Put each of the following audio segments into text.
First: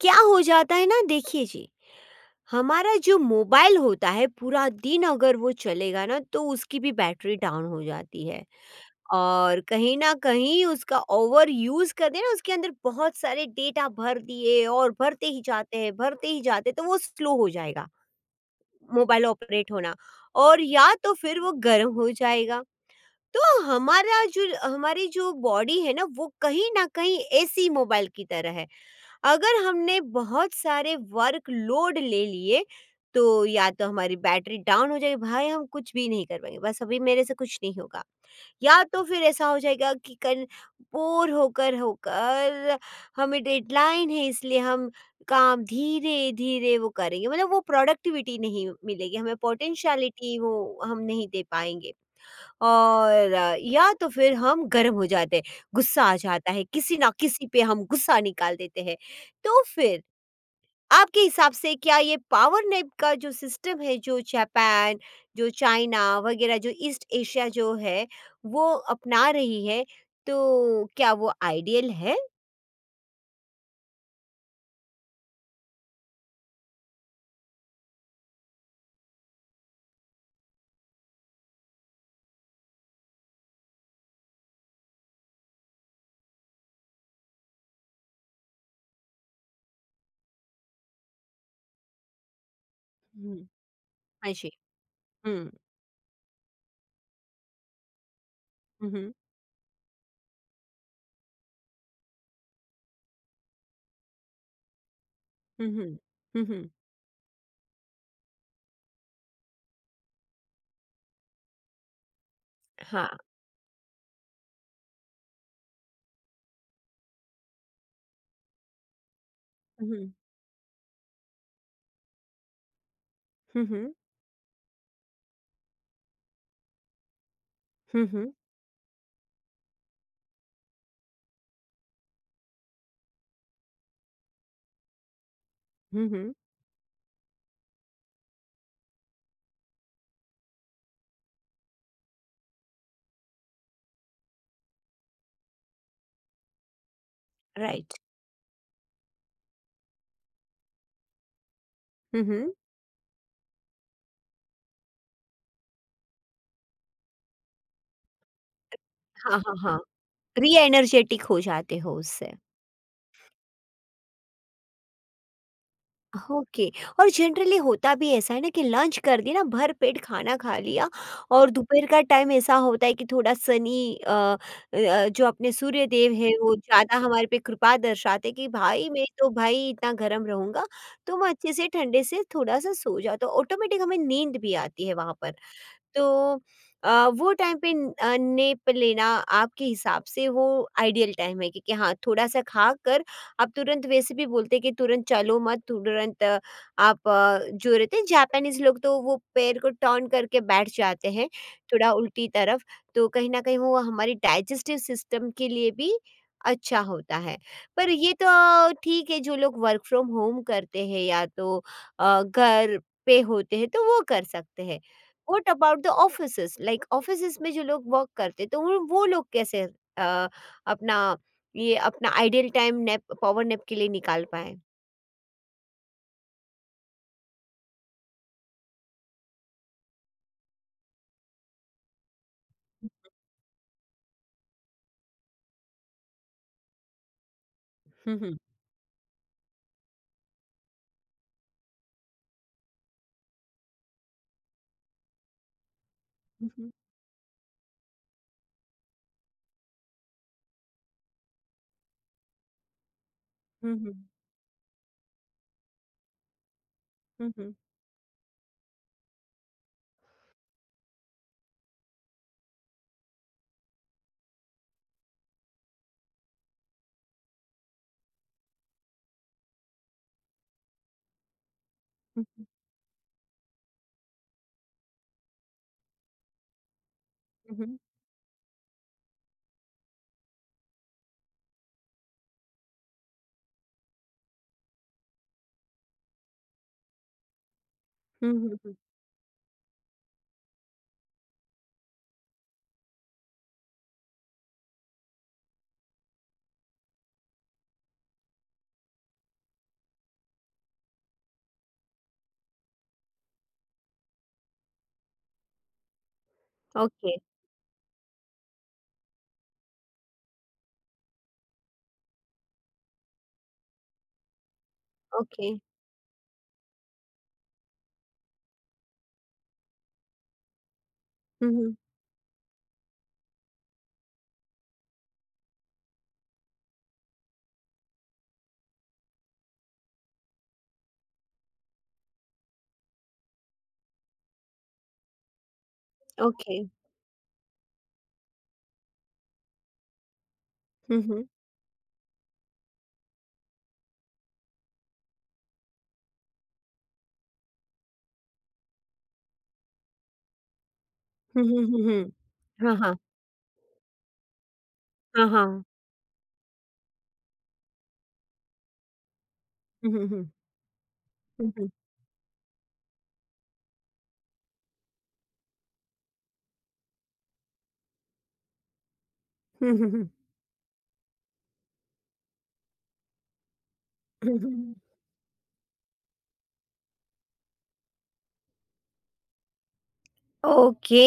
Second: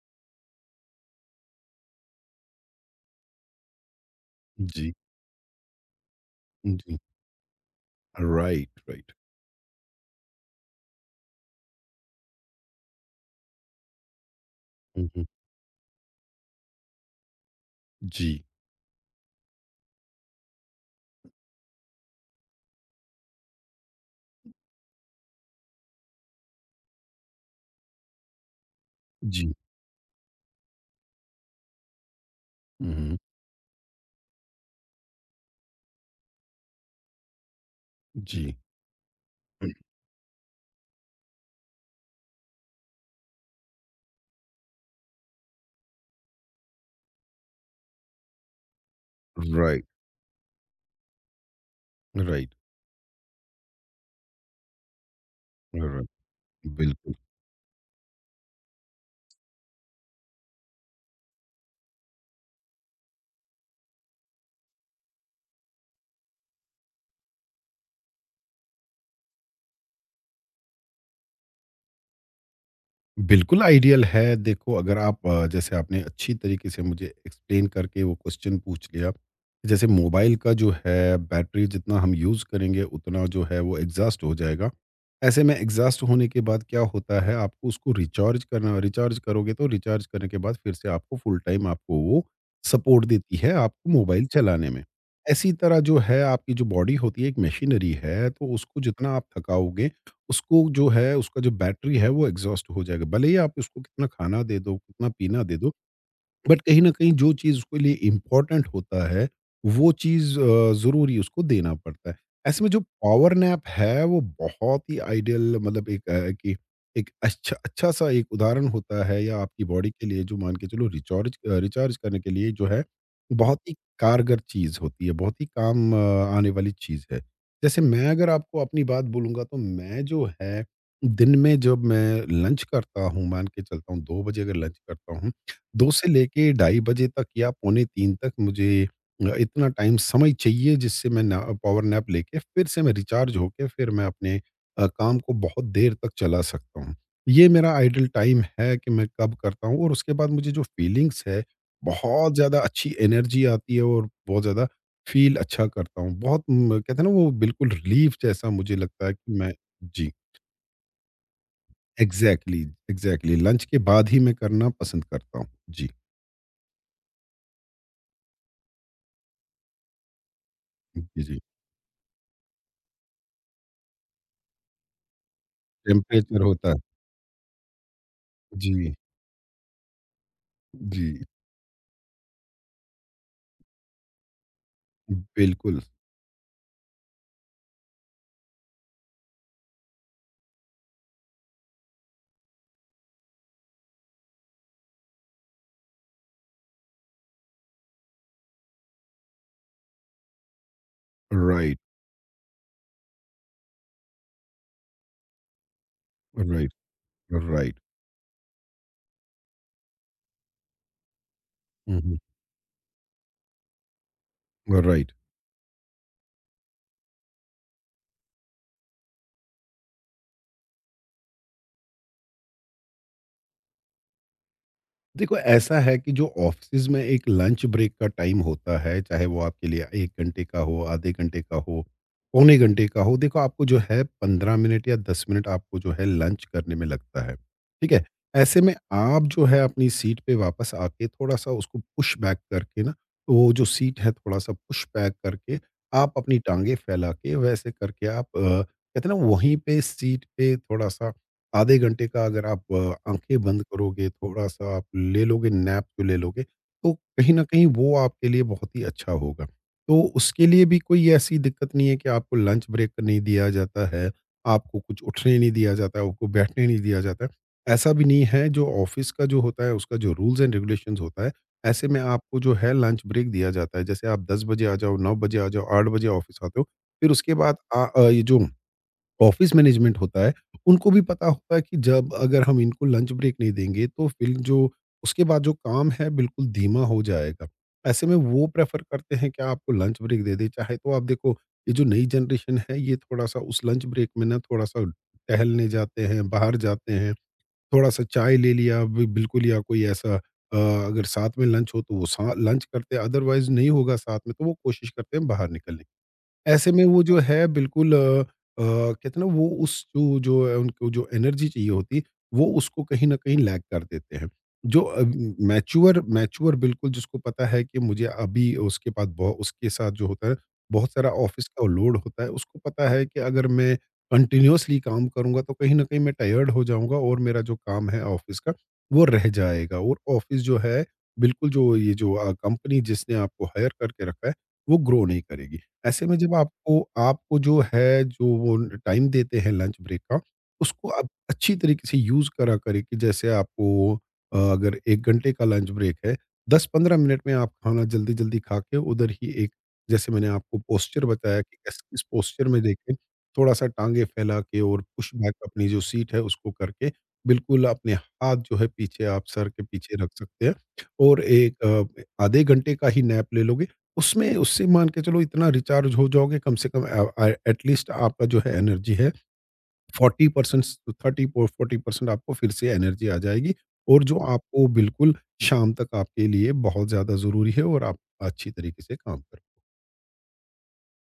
क्या हो जाता है ना? देखिए जी, हमारा जो मोबाइल होता है, पूरा जी, दिन अगर वो चलेगा ना, तो उसकी भी जी। बैटरी डाउन हो जाती है। Right, right. और कहीं ना कहीं उसका ओवर यूज कर देना, उसके अंदर बहुत सारे डेटा भर दिए और हुँ, हुँ। भरते ही जाते हैं भरते ही जाते हैं, तो वो स्लो हो जाएगा जी, मोबाइल ऑपरेट होना। और या तो फिर वो गर्म हो जाएगा। तो हमारा जो हमारी जो बॉडी है ना, वो कहीं ना कहीं ऐसी मोबाइल की तरह है। जी। अगर हमने बहुत सारे वर्क लोड ले लिए, हुँ, हुँ। तो या तो हमारी बैटरी डाउन हो जाएगी, भाई हम कुछ भी नहीं कर पाएंगे, बस अभी मेरे से कुछ नहीं होगा। जी। या तो फिर ऐसा हो जाएगा कि कल बोर होकर होकर हमें डेडलाइन है, इसलिए हम काम धीरे धीरे वो करेंगे, मतलब वो प्रोडक्टिविटी नहीं मिलेगी हमें, राइट, पोटेंशियलिटी वो हम नहीं दे पाएंगे। राइट, और या तो फिर हम गर्म हो जाते हैं, गुस्सा राइट। आ जाता है, किसी ना बिल्कुल। किसी पे हम गुस्सा निकाल देते हैं। तो फिर आपके हिसाब से क्या ये पावर नैप का जो सिस्टम है, जो जापान, जो चाइना वगैरह जो ईस्ट एशिया जो है, वो अपना रही है, तो क्या वो आइडियल है? बिल्कुल आइडियल है। देखो, अगर आप जैसे आपने अच्छी तरीके से मुझे एक्सप्लेन करके वो क्वेश्चन पूछ लिया। जैसे मोबाइल का जो है बैटरी जितना हम यूज़ करेंगे उतना जो है वो एग्ज़ॉस्ट हो जाएगा। ऐसे में एग्ज़ॉस्ट होने के बाद क्या होता है, आपको उसको रिचार्ज करना, रिचार्ज करोगे तो रिचार्ज करने के बाद फिर से आपको फुल टाइम आपको वो सपोर्ट देती हुँ। है आपको मोबाइल हाँ जी। चलाने में। हुँ, इसी तरह जो है आपकी जो बॉडी होती है एक मशीनरी है, तो उसको हुँ, जितना हुँ, आप थकाओगे उसको जो है उसका जो बैटरी है वो एग्ज़ॉस्ट हो जाएगा। भले ही आप उसको कितना खाना दे दो, कितना पीना दे हुँ, दो, हुँ, हुँ, बट हुँ, कहीं न कहीं जो चीज़ उसके लिए इम्पोर्टेंट होता है, वो चीज़ ज़रूरी उसको देना पड़ता है। ऐसे में जो हाँ, पावर नैप है, वो बहुत ही आइडियल, मतलब एक अ, कि एक अच्छा-सा एक उदाहरण होता है या आपकी हुँ, बॉडी के हुँ, लिए जो मान के चलो रिचार्ज रिचार्ज करने के लिए जो है, बहुत हुँ, ही हुँ, कारगर चीज़ होती है, बहुत ही काम आने वाली चीज़ है। जैसे मैं हुँ, अगर आपको अपनी बात बोलूँगा, तो मैं जो है, दिन में जब मैं लंच करता हूँ, मान के चलता हूँ 2 बजे अगर लंच करता हूँ, 2 से हुँ, हुँ, लेके ढाई बजे तक या पौने 3 तक मुझे इतना टाइम, समय चाहिए जिससे मैं ना पावर नैप लेके फिर से मैं रिचार्ज होके फिर मैं अपने काम को बहुत देर तक चला सकता हूँ। ये मेरा राइट, आइडल टाइम है कि मैं कब करता हूँ, और उसके बाद मुझे जो फीलिंग्स है, हुँ, बहुत हुँ, ज़्यादा अच्छी एनर्जी आती है और बहुत ज़्यादा फ़ील अच्छा करता हूँ। बहुत म कहते हैं ना वो बिल्कुल रिलीफ़ जैसा मुझे लगता है कि हाँ, मैं। हाँ, हाँ, जी, री एनर्जेटिक हो जाते हो उससे। एग्ज़ैक्टली, एग्ज़ैक्टली लंच के बाद ही मैं करना पसंद करता हूँ। जी, ओके। और जनरली होता भी ऐसा है ना, कि लंच कर दिया ना, भर पेट खाना खा लिया जी, जी। और दोपहर का टाइम ऐसा होता है कि थोड़ा सनी जो अपने सूर्य देव है टेम्परेचर वो होता है। ज़्यादा हमारे पे कृपा दर्शाते, कि भाई जी, मैं तो भाई इतना गर्म रहूंगा, जी, तुम अच्छे से ठंडे से थोड़ा सा सो जाओ, तो ऑटोमेटिक हमें नींद भी आती है वहां पर। बिल्कुल। तो अ, वो टाइम पे न नैप लेना आपके हिसाब से वो आइडियल टाइम है, क्योंकि हाँ, थोड़ा-सा खाकर आप तुरंत वैसे भी बोलते हैं कि तुरंत चलो मत, तुरंत आप जो रहते हैं जापानीज़ लोग, तो वो पैर को टर्न करके बैठ जाते हैं, राइट, थोड़ा उल्टी तरफ, तो कहीं न कहीं वो हमारी डाइजेस्टिव सिस्टम के लिए भी राइट, अच्छा होता है। राइट। पर ये तो ठीक है, जो लोग वर्क फ्रॉम होम करते हैं या तो हुँ, घर पे होते हैं, तो वो कर सकते हैं। हुँ, right. What about the offices, like offices में जो लोग वर्क करते, तो वो लोग कैसे अ, अपना ये अपना ideal time nap, power nap के लिए निकाल पाए? देखो, ऐसा है कि जो ऑफ़िस में एक लंच ब्रेक का टाइम होता है, चाहे वो आपके लिए 1 घंटे का हो, आधे घंटे का हो, पौने घंटे का हो, देखो आपको जो है 15 मिनट या 10 मिनट आपको जो है लंच करने में लगता है, ठीक है? हम्म, हम्म, ऐसे में आप जो है अपनी सीट पे वापस आके थोड़ा-सा उसको पुश बैक करके ना, तो वो जो सीट है थोड़ा-सा पुश बैक करके, आप अपनी हम्म, टाँगें फैला के वैसे करके आप कहते हैं ना वहीं पे सीट पे थोड़ा-सा, आधे घंटे का अगर आप आँखें बंद हम्म, करोगे, थोड़ा-सा आप ले लोगे, नैप जो ले लोगे, तो कहीं न हम्म, कहीं वो आपके लिए बहुत ही अच्छा होगा। तो उसके लिए भी कोई ऐसी दिक्कत नहीं है कि आपको लंच ब्रेक नहीं दिया जाता है, आपको कुछ उठने नहीं दिया जाता है, आपको बैठने नहीं दिया जाता है। ऐसा भी नहीं है, जो ऑफ़िस का जो होता है, उसका जो रूल्स एंड रेगुलेशंस होता है, ऐसे में आपको जो है लंच ब्रेक दिया जाता है। जैसे आप 10 बजे आ जाओ, 9 बजे आ जाओ, 8 बजे ऑफ़िस आते हो, फिर उसके बाद हम्म, ये जो ऑफिस मैनेजमेंट होता है, उनको भी पता होता है कि जब अगर हम इनको लंच ब्रेक नहीं देंगे तो फिर जो उसके बाद जो काम है बिल्कुल धीमा हो जाएगा। ऐसे में हम्म, वो हम्म। प्रेफ़र करते हैं कि आपको लंच ब्रेक दे दें, चाहे तो आप देखो, ये जो नई जनरेशन है ये थोड़ा-सा उस लंच ब्रेक में ना थोड़ा-सा टहलने जाते हैं, बाहर जाते हैं, थोड़ा-सा चाय ले लिया बि बिल्कुल या कोई ऐसा अगर साथ में लंच हो तो वो सा लंच करते हैं, अदरवाइज़ नहीं होगा साथ में तो वो कोशिश करते हैं बाहर निकलने। ऐसे में वो ओके। जो है बिल्कुल कहते हैं ना वो उस जो जो है उनको जो एनर्जी चाहिए होती, वो उसको कहीं न कहीं लैग कर देते हैं। जो ओके। मैच्योर मैच्योर बिल्कुल जिसको पता है कि मुझे अभी उसके पास बहु उसके साथ जो होता है, बहुत सारा ऑफ़िस का हम्म। लोड होता है, उसको पता है कि अगर मैं कंटीन्यूअसली काम करूँगा तो कहीं न कहीं मैं टायर्ड हो जाऊँगा और मेरा जो काम है ऑफ़िस का, वो रह जाएगा, और ऑफ़िस जो है, बिल्कुल जो ये जो कंपनी जिसने आपको हायर करके रखा है, वो ग्रो नहीं करेगी। ऐसे में जब ओके। आपको आपको जो है जो वो टाइम देते हैं लंच ब्रेक का, उसको आप हम्म, अच्छी तरीके से यूज़ करा करें कि जैसे आपको अगर 1 घंटे का लंच ब्रेक है, 10-15 मिनट में आप खाना जल्दी-जल्दी खा के उधर ही एक जैसे मैंने आपको पोस्चर बताया कि हम्म, कैस किस हम्म, पोस्चर में हाँ, देखें, हाँ, थोड़ा-सा टाँगे फैला के और पुश हाँ, बैक हाँ, अपनी जो सीट है उसको करके, बिल्कुल अपने हाथ जो है पीछे आप सर के पीछे हम्म, रख हम्म, सकते हैं, और एक हम्म, आधे घंटे का ही नैप ले लोगे उसमें, उससे मान के चलो इतना रिचार्ज हो जाओगे, कम से कम एटलीस्ट आपका जो है एनर्जी है हम्म, 40%, 30-40% आपको फिर से एनर्जी आ जाएगी और जो आपको हम्म। बिल्कुल शाम तक आपके लिए बहुत ज़्यादा ज़रूरी है और आप अच्छी तरीके से काम कर। ओके।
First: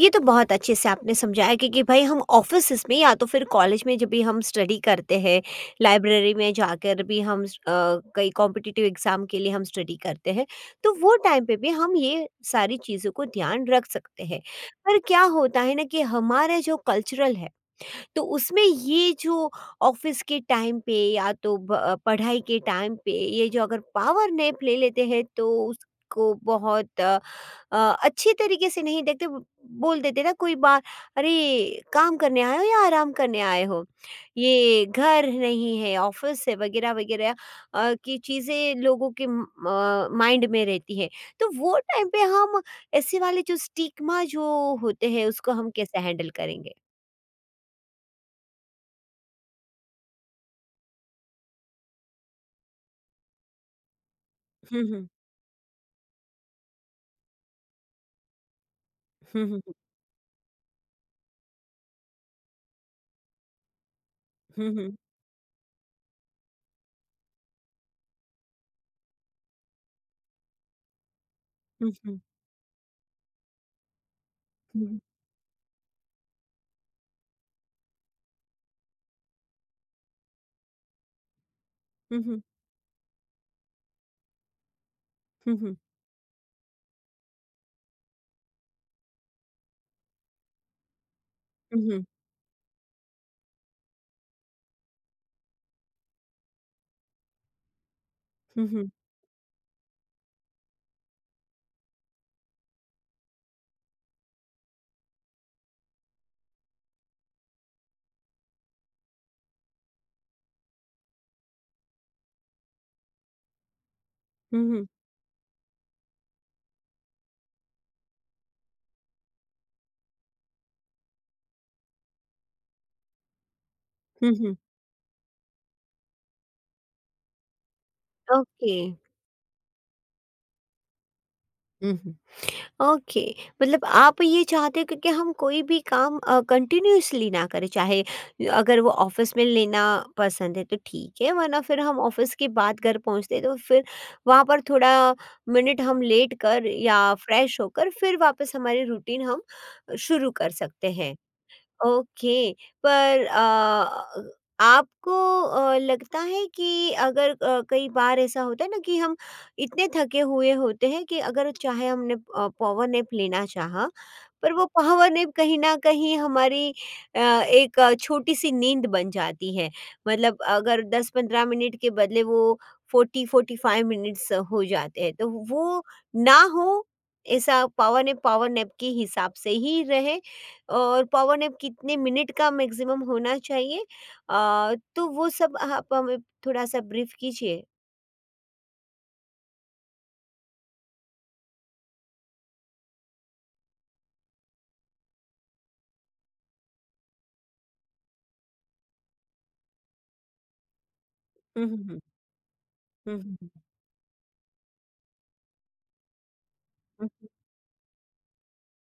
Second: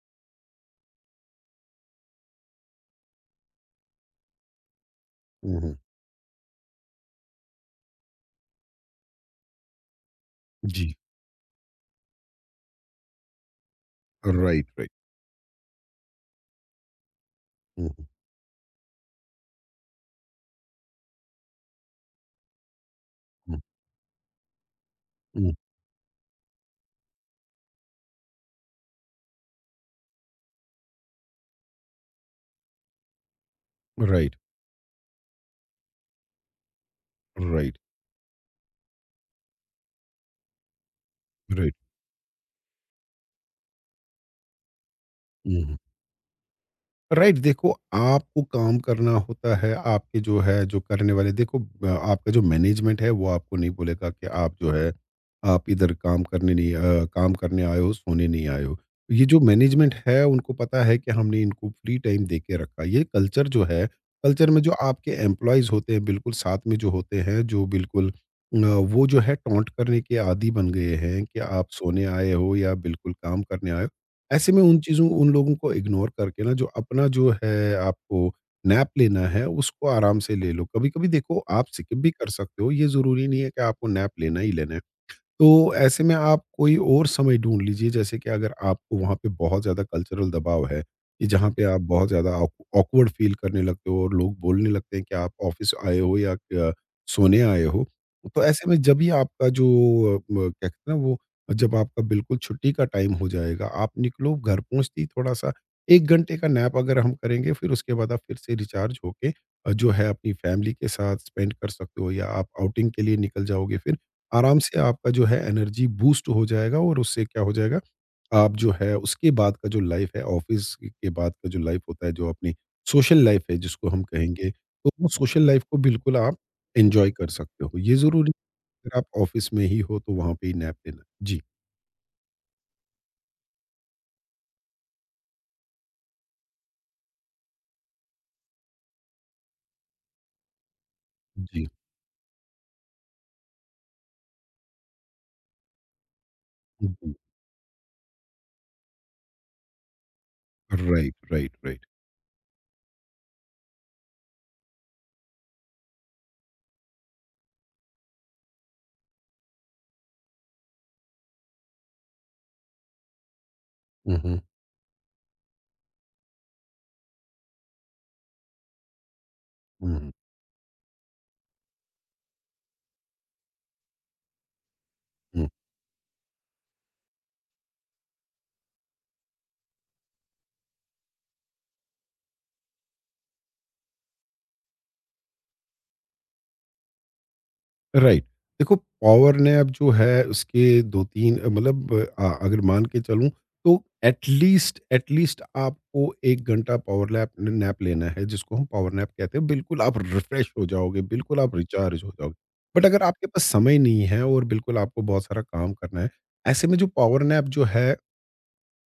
ये तो बहुत अच्छे से आपने समझाया कि भाई हम ऑफिस में या तो फिर कॉलेज में, जब भी हम स्टडी करते हैं, हुँ, हुँ। लाइब्रेरी में जाकर भी हम कई कॉम्पिटिटिव एग्जाम के लिए हम स्टडी करते हैं, जी। तो वो टाइम पे भी हम ये सारी चीज़ों को ध्यान रख सकते हैं। Right, right. पर क्या होता है ना कि हमारा जो कल्चरल है, हुँ, हुँ, तो उसमें ये जो ऑफिस के टाइम पे या तो ब पढ़ाई के टाइम पे, ये हुँ, जो अगर पावर नैप ले लेते हैं, तो हुँ। उसको बहुत अ, अच्छी तरीके से नहीं देखते। बोल देते ना कोई बार, अरे काम करने आए हो या आराम करने आए हो, राइट, ये घर नहीं है ऑफिस है वगैरह वगैरह राइट, की चीज़ें लोगों के माइंड में रहती है, तो राइट। वो टाइम पे हम ऐसे वाले जो स्टिग्मा जो होते हैं, उसको हुँ, हम हुँ। कैसे हैंडल करेंगे? राइट, देखो, आपको काम करना होता है आपके जो है जो करने वाले, देखो आपका जो मैनेजमेंट है वो आपको नहीं बोलेगा कि आप जो है हुँ, आप इधर काम करने नहीं काम करने आए हो सोने नहीं आए हो। ये जो हुँ। मैनेजमेंट है उनको पता है कि हमने इनको फ्री टाइम दे के रखा, ये कल्चर जो है, कल्चर में जो Mhm. आपके एम्प्लॉयज़ होते हैं बिल्कुल साथ में जो होते हैं जो बिल्कुल वो जो है टॉन्ट करने के आदी बन गए हैं कि आप सोने Mhm. आए हो या बिल्कुल काम करने आए हो। ऐसे में उन Mhm. चीज़ों उन लोगों को इग्नोर करके ना जो अपना जो है आपको नैप लेना है उसको आराम से ले लो। कभी-कभी देखो आप स्किप भी कर Mhm. सकते हो, ये ज़रूरी नहीं है कि आपको नैप लेना ही लेना है। तो Mhm. ऐसे में आप कोई और समय ढूँढ लीजिए, जैसे कि अगर आपको वहाँ पे बहुत ज़्यादा कल्चरल दबाव है, कि जहाँ पे आप Mhm, बहुत ज़्यादा ऑक ऑकवर्ड फ़ील करने लगते हो और लोग बोलने लगते हैं कि आप ऑफ़िस आए हो या सोने आए हो। तो ऐसे में mhm, जब ये आपका जो अ, म क्या कहते हैं ना वो, जब आपका बिल्कुल छुट्टी का टाइम हो जाएगा, आप निकलो घर पहुँचते ही थोड़ा-सा 1 घंटे का नैप अगर हम करेंगे, फिर उसके बाद आप फिर से रिचार्ज होके जो है अपनी फैमिली के साथ स्पेंड कर सकते हो या आप आउटिंग के लिए निकल जाओगे फिर। आराम से mhm, आपका जो है एनर्जी बूस्ट हो जाएगा और उससे क्या हो जाएगा, आप जो है उसके बाद का जो लाइफ है ऑफ़िस के बाद का जो लाइफ होता है, जो अपनी सोशल लाइफ है जिसको हम कहेंगे, mhm. तो वो सोशल लाइफ को बिल्कुल आप एन्जॉय कर सकते हो। ये ज़रूरी, ओके। अगर आप ऑफ़िस में ही हो तो वहाँ पे ही नैप लेना। जी, हुँ। ओके, मतलब आप ये चाहते हो कि हम कोई भी काम कंटिन्यूअसली ना करें, चाहे अगर वो ऑफ़िस में लेना पसंद है तो ठीक है, वरना जी, फिर हम ऑफ़िस के बाद घर पहुँचते हैं, तो फिर वहाँ पर थोड़ा मिनट हम लेट कर या जी, फ्रेश होकर फिर वापस हमारी रूटीन हम शुरू कर सकते राइट, हैं। Right, right. ओके, पर आपको लगता है कि अगर कई बार ऐसा होता है ना, कि हम इतने थके हुए होते हैं कि अगर चाहे हमने पावर नैप लेना चाहा, हुँ, हुँ, पर वो पावर नैप कहीं न कहीं हमारी छोटी-सी नींद बन जाती है। हुँ, मतलब अगर 10-15 मिनट के बदले वो 40-45 मिनट्स हो जाते हैं, तो हुँ। वो ना हो, ऐसा पावर नैप के हिसाब से ही रहे, और पावर नैप कितने मिनट का मैक्सिमम होना चाहिए, तो वो सब आप हमें थोड़ा-सा ब्रीफ कीजिए? राइट। देखो पॉवर नैप जो है उसके 2-3, मतलब अगर मान के चलूँ तो एट लीस्ट आपको 1 घंटा पॉवर लैप नैप लेना है जिसको हम पॉवर नैप कहते हैं। बिल्कुल आप रिफ्रेश हो जाओगे, बिल्कुल आप हुँ, हुँ, हुँ, रिचार्ज हो जाओगे। बट अगर हुँ, आपके पास हुँ, समय नहीं है और बिल्कुल आपको बहुत सारा काम करना है, ऐसे में जो हुँ, पॉवर हुँ। नैप जो है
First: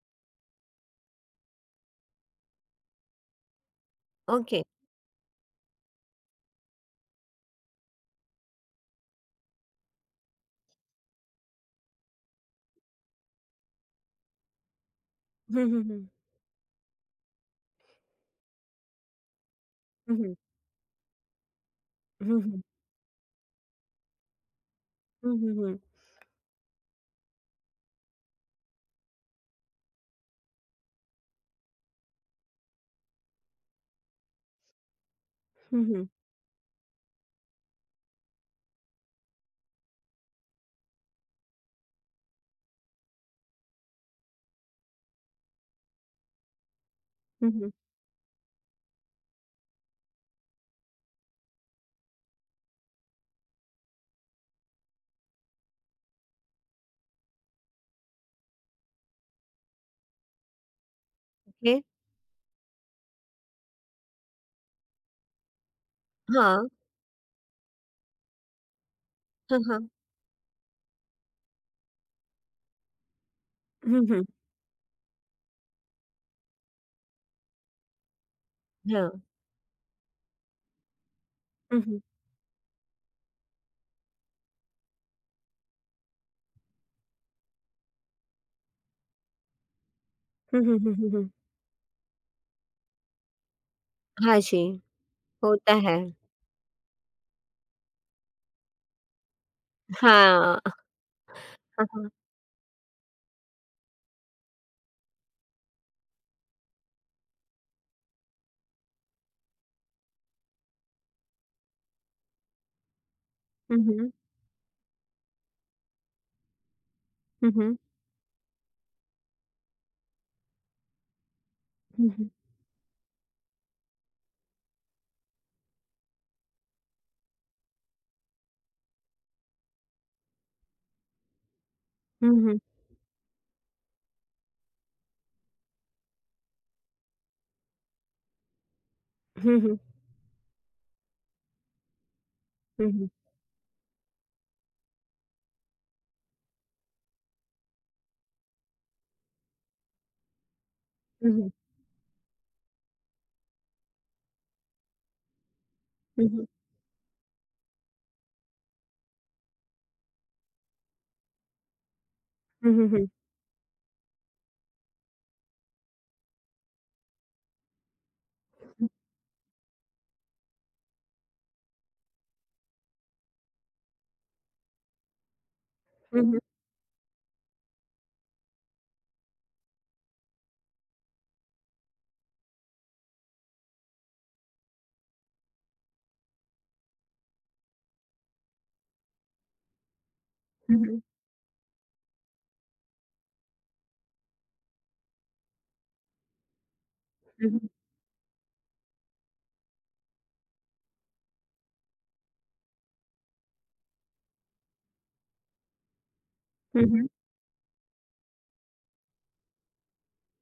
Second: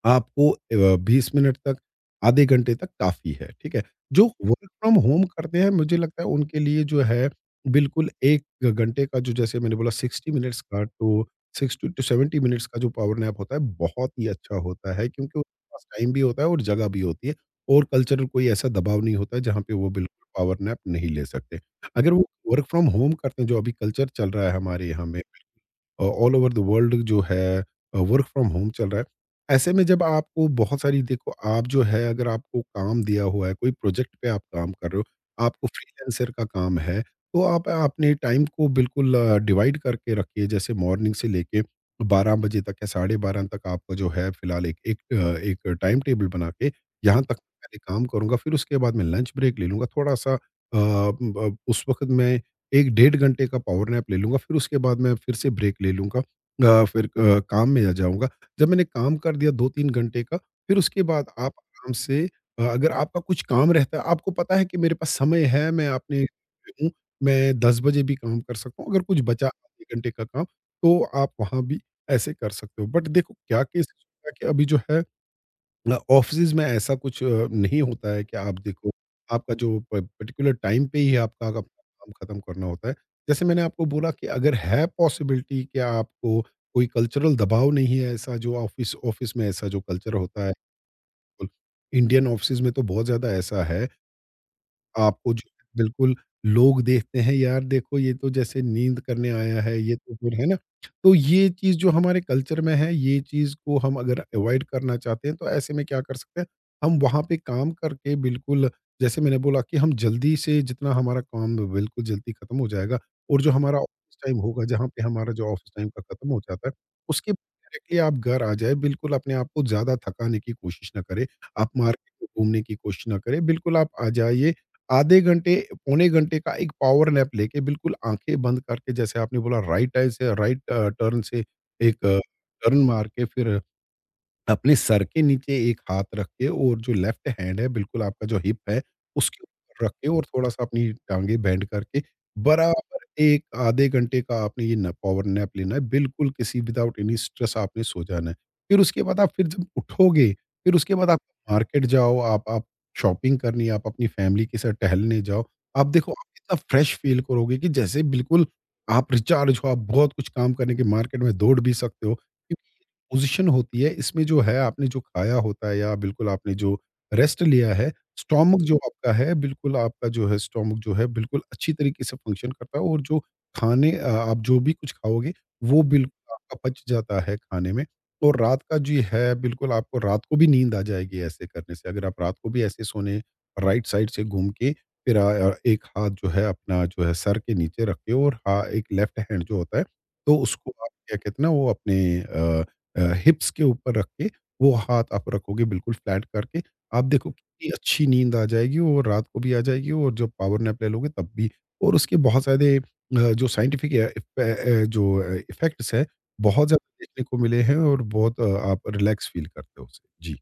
आपको 20 मिनट तक, आधे घंटे तक काफ़ी है, ठीक है? जो ओके। वर्क फ्रॉम होम करते हैं, मुझे लगता है उनके लिए जो है, बिल्कुल 1 घंटे का जो जैसे मैंने बोला, 60 मिनट्स का, टू 60 टू 70 मिनट्स का जो पावर नैप होता है, बहुत ही अच्छा होता है, क्योंकि उनके हुँ, हुँ, पास हुँ, टाइम भी होता है और जगह भी होती है, और कल्चरल कोई ऐसा दबाव नहीं होता है, जहाँ पे वो हुँ, बिल्कुल हुँ, पावर नैप नहीं ले सकते। अगर वो हुँ, हुँ, वर्क फ्रॉम होम करते हैं, जो अभी कल्चर चल रहा है हमारे यहाँ में, हुँ, हुँ, हुँ, ऑल ओवर द वर्ल्ड जो है, वर्क फ्रॉम होम चल रहा है। ऐसे में जब आपको बहुत सारी, देखो आप जो है, अगर आपको काम दिया हुआ है, कोई प्रोजेक्ट पे आप काम कर रहे हो, आपको हुँ, हुँ, फ्रीलांसर का काम है, तो आप अपने टाइम को बिल्कुल डिवाइड करके रखिए। जैसे मॉर्निंग से लेके 12 बजे तक या साढ़े 12 तक आपका जो है फिलहाल, एक एक अ, एक टाइम टेबल बना के, यहाँ तक हुँ, हुँ। पहले काम करूँगा, फिर उसके बाद मैं लंच ब्रेक ले लूँगा। थोड़ा-सा अ, ब उस वक़्त मैं 1 डेढ़ घंटे का पावर नैप ले लूँगा, फिर उसके बाद मैं फिर से ब्रेक ले लूँगा। फिर काम में आ जाऊँगा। जब मैंने काम कर दिया 2-3 घंटे का, फिर उसके बाद आप ओके। आराम से, अगर आपका कुछ काम रहता है, आपको पता है कि मेरे पास समय है, मैं अपने हाँ, हूँ, मैं 10 बजे भी काम कर सकता हूँ। अगर कुछ बचा हाँ, आधे हाँ। घंटे का काम, तो आप वहाँ भी ऐसे कर सकते हो। बट देखो क्या केस, हुँ, हुँ, कि अभी जो है, ऑफिस में ऐसा कुछ नहीं होता है कि आप देखो, हाँ। आपका जो पर्टिकुलर टाइम पे ही आपका अपना हुँ, हुँ, काम खत्म करना होता है, जैसे मैंने आपको बोला कि अगर है पॉसिबिलिटी कि आपको कोई कल्चरल दबाव नहीं है, ऐसा जो ऑफिस ऑफिस में ऐसा जो कल्चर होता है, हुँ, हुँ, हुँ, हुँ, हुँ। इंडियन ऑफिस में तो बहुत ज़्यादा ऐसा है, हाँ जी, आपको जो होता है। बिल्कुल लोग देखते हैं, यार देखो, ये तो जैसे नींद करने आया है, ये तो फिर, है ना? हाँ। तो ये चीज़ हाँ, जो हाँ। हमारे कल्चर में है, ये चीज़ को हम अगर अवॉइड करना चाहते हैं, तो ऐसे में क्या कर सकते हैं? हम वहाँ पे काम करके बिल्कुल, जैसे मैंने बोला, कि हम जल्दी से, जितना हमारा काम बिल्कुल जल्दी खत्म हो जाएगा, और जो हमारा हुँ, हुँ, ऑफ़िस टाइम होगा, जहाँ पे हमारा जो ऑफ़िस टाइम का खत्म हो जाता है, उसके हुँ, हुँ, डायरेक्टली आप घर आ जाएँ, बिल्कुल अपने आप को ज़्यादा थकाने की कोशिश ना करें। आप मार्केट हुँ, में हुँ, घूमने की कोशिश ना करें, बिल्कुल आप आ जाइए, आधे घंटे, पौने घंटे का एक पावर नैप लेके, बिल्कुल आँखें बंद करके, जैसे आपने बोला, राइट आई से, राइट टर्न से, एक हुँ, हुँ, टर्न मार के, फिर अपने सर के नीचे एक हाथ रख के, और जो लेफ्ट हैंड है, बिल्कुल आपका जो हिप है, उसके हुँ, हुँ, हुँ, ऊपर रख के, और थोड़ा-सा अपनी टाँगे बेंड करके, बराबर हुँ, 1 आधे घंटे का आपने ये न पावर नैप लेना है, बिल्कुल किसी विदाउट एनी स्ट्रेस आपने सो जाना है। फिर उसके बाद आप फिर जब उठोगे, फिर उसके बाद आप हुँ, हुँ, हुँ, मार्केट जाओ, आप शॉपिंग करनी है, आप अपनी फैमिली के साथ टहलने जाओ। आप देखो, आप हुँ, इतना फ्रेश फ़ील करोगे कि जैसे बिल्कुल आप रिचार्ज हो, आप बहुत कुछ काम करने के मार्केट में दौड़ भी सकते हो। हुँ, हुँ, हुँ, हुँ, पोजीशन होती है, इसमें जो है, आपने जो खाया होता है, या बिल्कुल आपने जो रेस्ट लिया है, स्टोमक जो हुँ, आपका है, बिल्कुल आपका जो है, स्टोमक जो है बिल्कुल अच्छी तरीके से फंक्शन करता है, और जो खाने आप जो भी कुछ खाओगे, वो बिल्कुल हुँ, आपका पच जाता है खाने में, और रात का जो है, बिल्कुल आपको रात को भी नींद आ जाएगी ऐसे करने से। अगर आप रात को भी ऐसे सोने, राइट साइड से घूम के, फिर एक हाथ जो है अपना, जो है सर के नीचे रखे, और हाँ, एक लेफ्ट हैंड जो होता है, तो उसको हुँ, आप हुँ, क्या कहते हैं ना, वो अपने हिप्स के ऊपर रख के, वो हाथ आप रखोगे बिल्कुल फ्लैट करके, आप देखो कितनी अच्छी नींद आ जाएगी, और रात को भी आ जाएगी, और जब पावर नैप ले लोगे तब भी। और उसके बहुत सारे जो साइंटिफिक अ, इफ अ, जो अ, इफ़ेक्ट्स हैं, बहुत हुँ, ज़्यादा हुँ। देखने को मिले हैं, और बहुत आप रिलैक्स फ़ील करते हो उससे। जी।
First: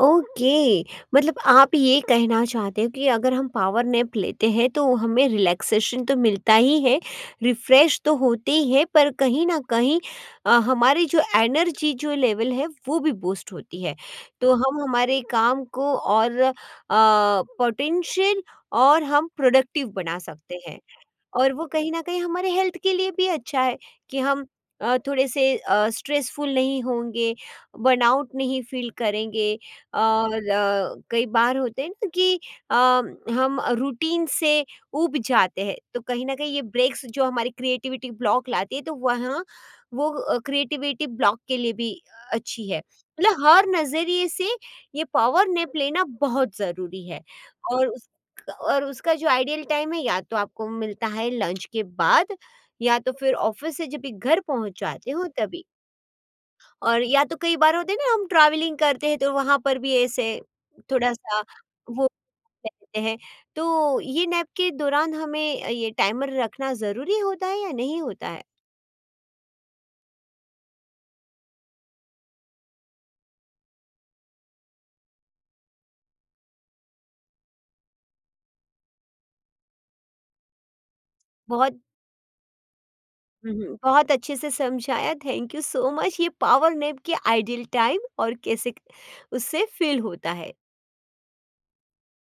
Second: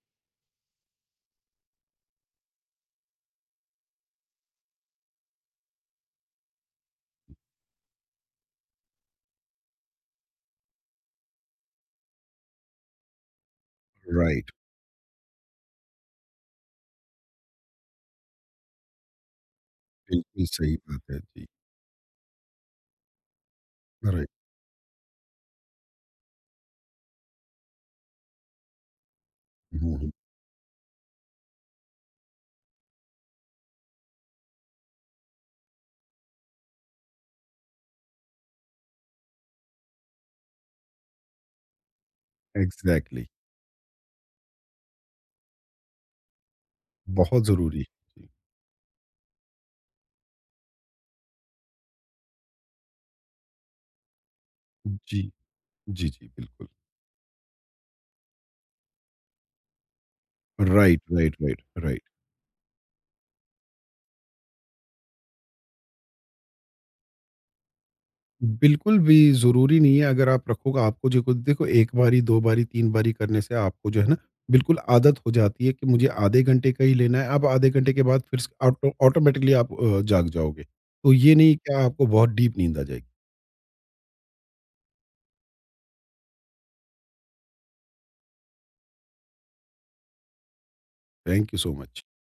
ओके। मतलब आप ये कहना चाहते हो कि अगर हम पावर नैप लेते हैं, तो हमें रिलैक्सेशन तो मिलता ही है, रिफ्रेश तो होते ही है, पर कहीं न कहीं हमारी जो एनर्जी जो लेवल है वो भी बूस्ट होती है। राइट, तो हम हमारे काम को और पोटेंशियल और हम प्रोडक्टिव बना बिल्कुल सकते सही हैं। बात है। जी, और वो कहीं न कहीं हमारे हेल्थ के लिए भी अच्छा है कि राइट। हम थोड़े से स्ट्रेसफुल नहीं होंगे, बर्नआउट नहीं फ़ील करेंगे। हुँ, हुँ। और कई बार होते हैं ना कि अ, हम रूटीन से ऊब जाते हैं, तो कहीं न कहीं ये ब्रेक्स जो हमारी क्रिएटिविटी ब्लॉक लाती है, तो वहाँ वो क्रिएटिविटी ब्लॉक के लिए भी अच्छी है। एग्ज़ैक्टली मतलब हर नज़रिए से ये पावर नैप लेना बहुत ज़रूरी है। बहुत ज़रूरी और उस है। और उसका जो आइडियल टाइम है या तो आपको मिलता है लंच के बाद, या तो फिर ऑफिस से जब भी घर पहुंच जी, जाते हो तभी, जी, जी, जी बिल्कुल। और या तो कई बार होते हैं ना, हम ट्रैवलिंग करते हैं तो वहां पर भी ऐसे राइट, थोड़ा राइट, सा राइट, राइट। वो रहते हैं, तो ये नैप के दौरान हमें ये टाइमर रखना जरूरी होता है या नहीं होता है? बिल्कुल भी ज़रूरी नहीं है। अगर आप रखोगे, आपको जो कुछ देखो, 1 बारी, 2 बारी, 3 बारी करने से, आपको जो है ना, बिल्कुल आदत हो जाती है कि मुझे आधे घंटे का ही लेना है, आप आधे घंटे के बाद फिर स ऑटो ऑटोमेटिकली आप जाग जाओगे। तो ये नहीं कि बहुत आपको बहुत डीप नींद आ जाएगी। बहुत अच्छे से समझाया, थैंक यू सो मच, ये पावर नैप के आइडियल टाइम और कैसे उससे फील होता है। Thank you so much.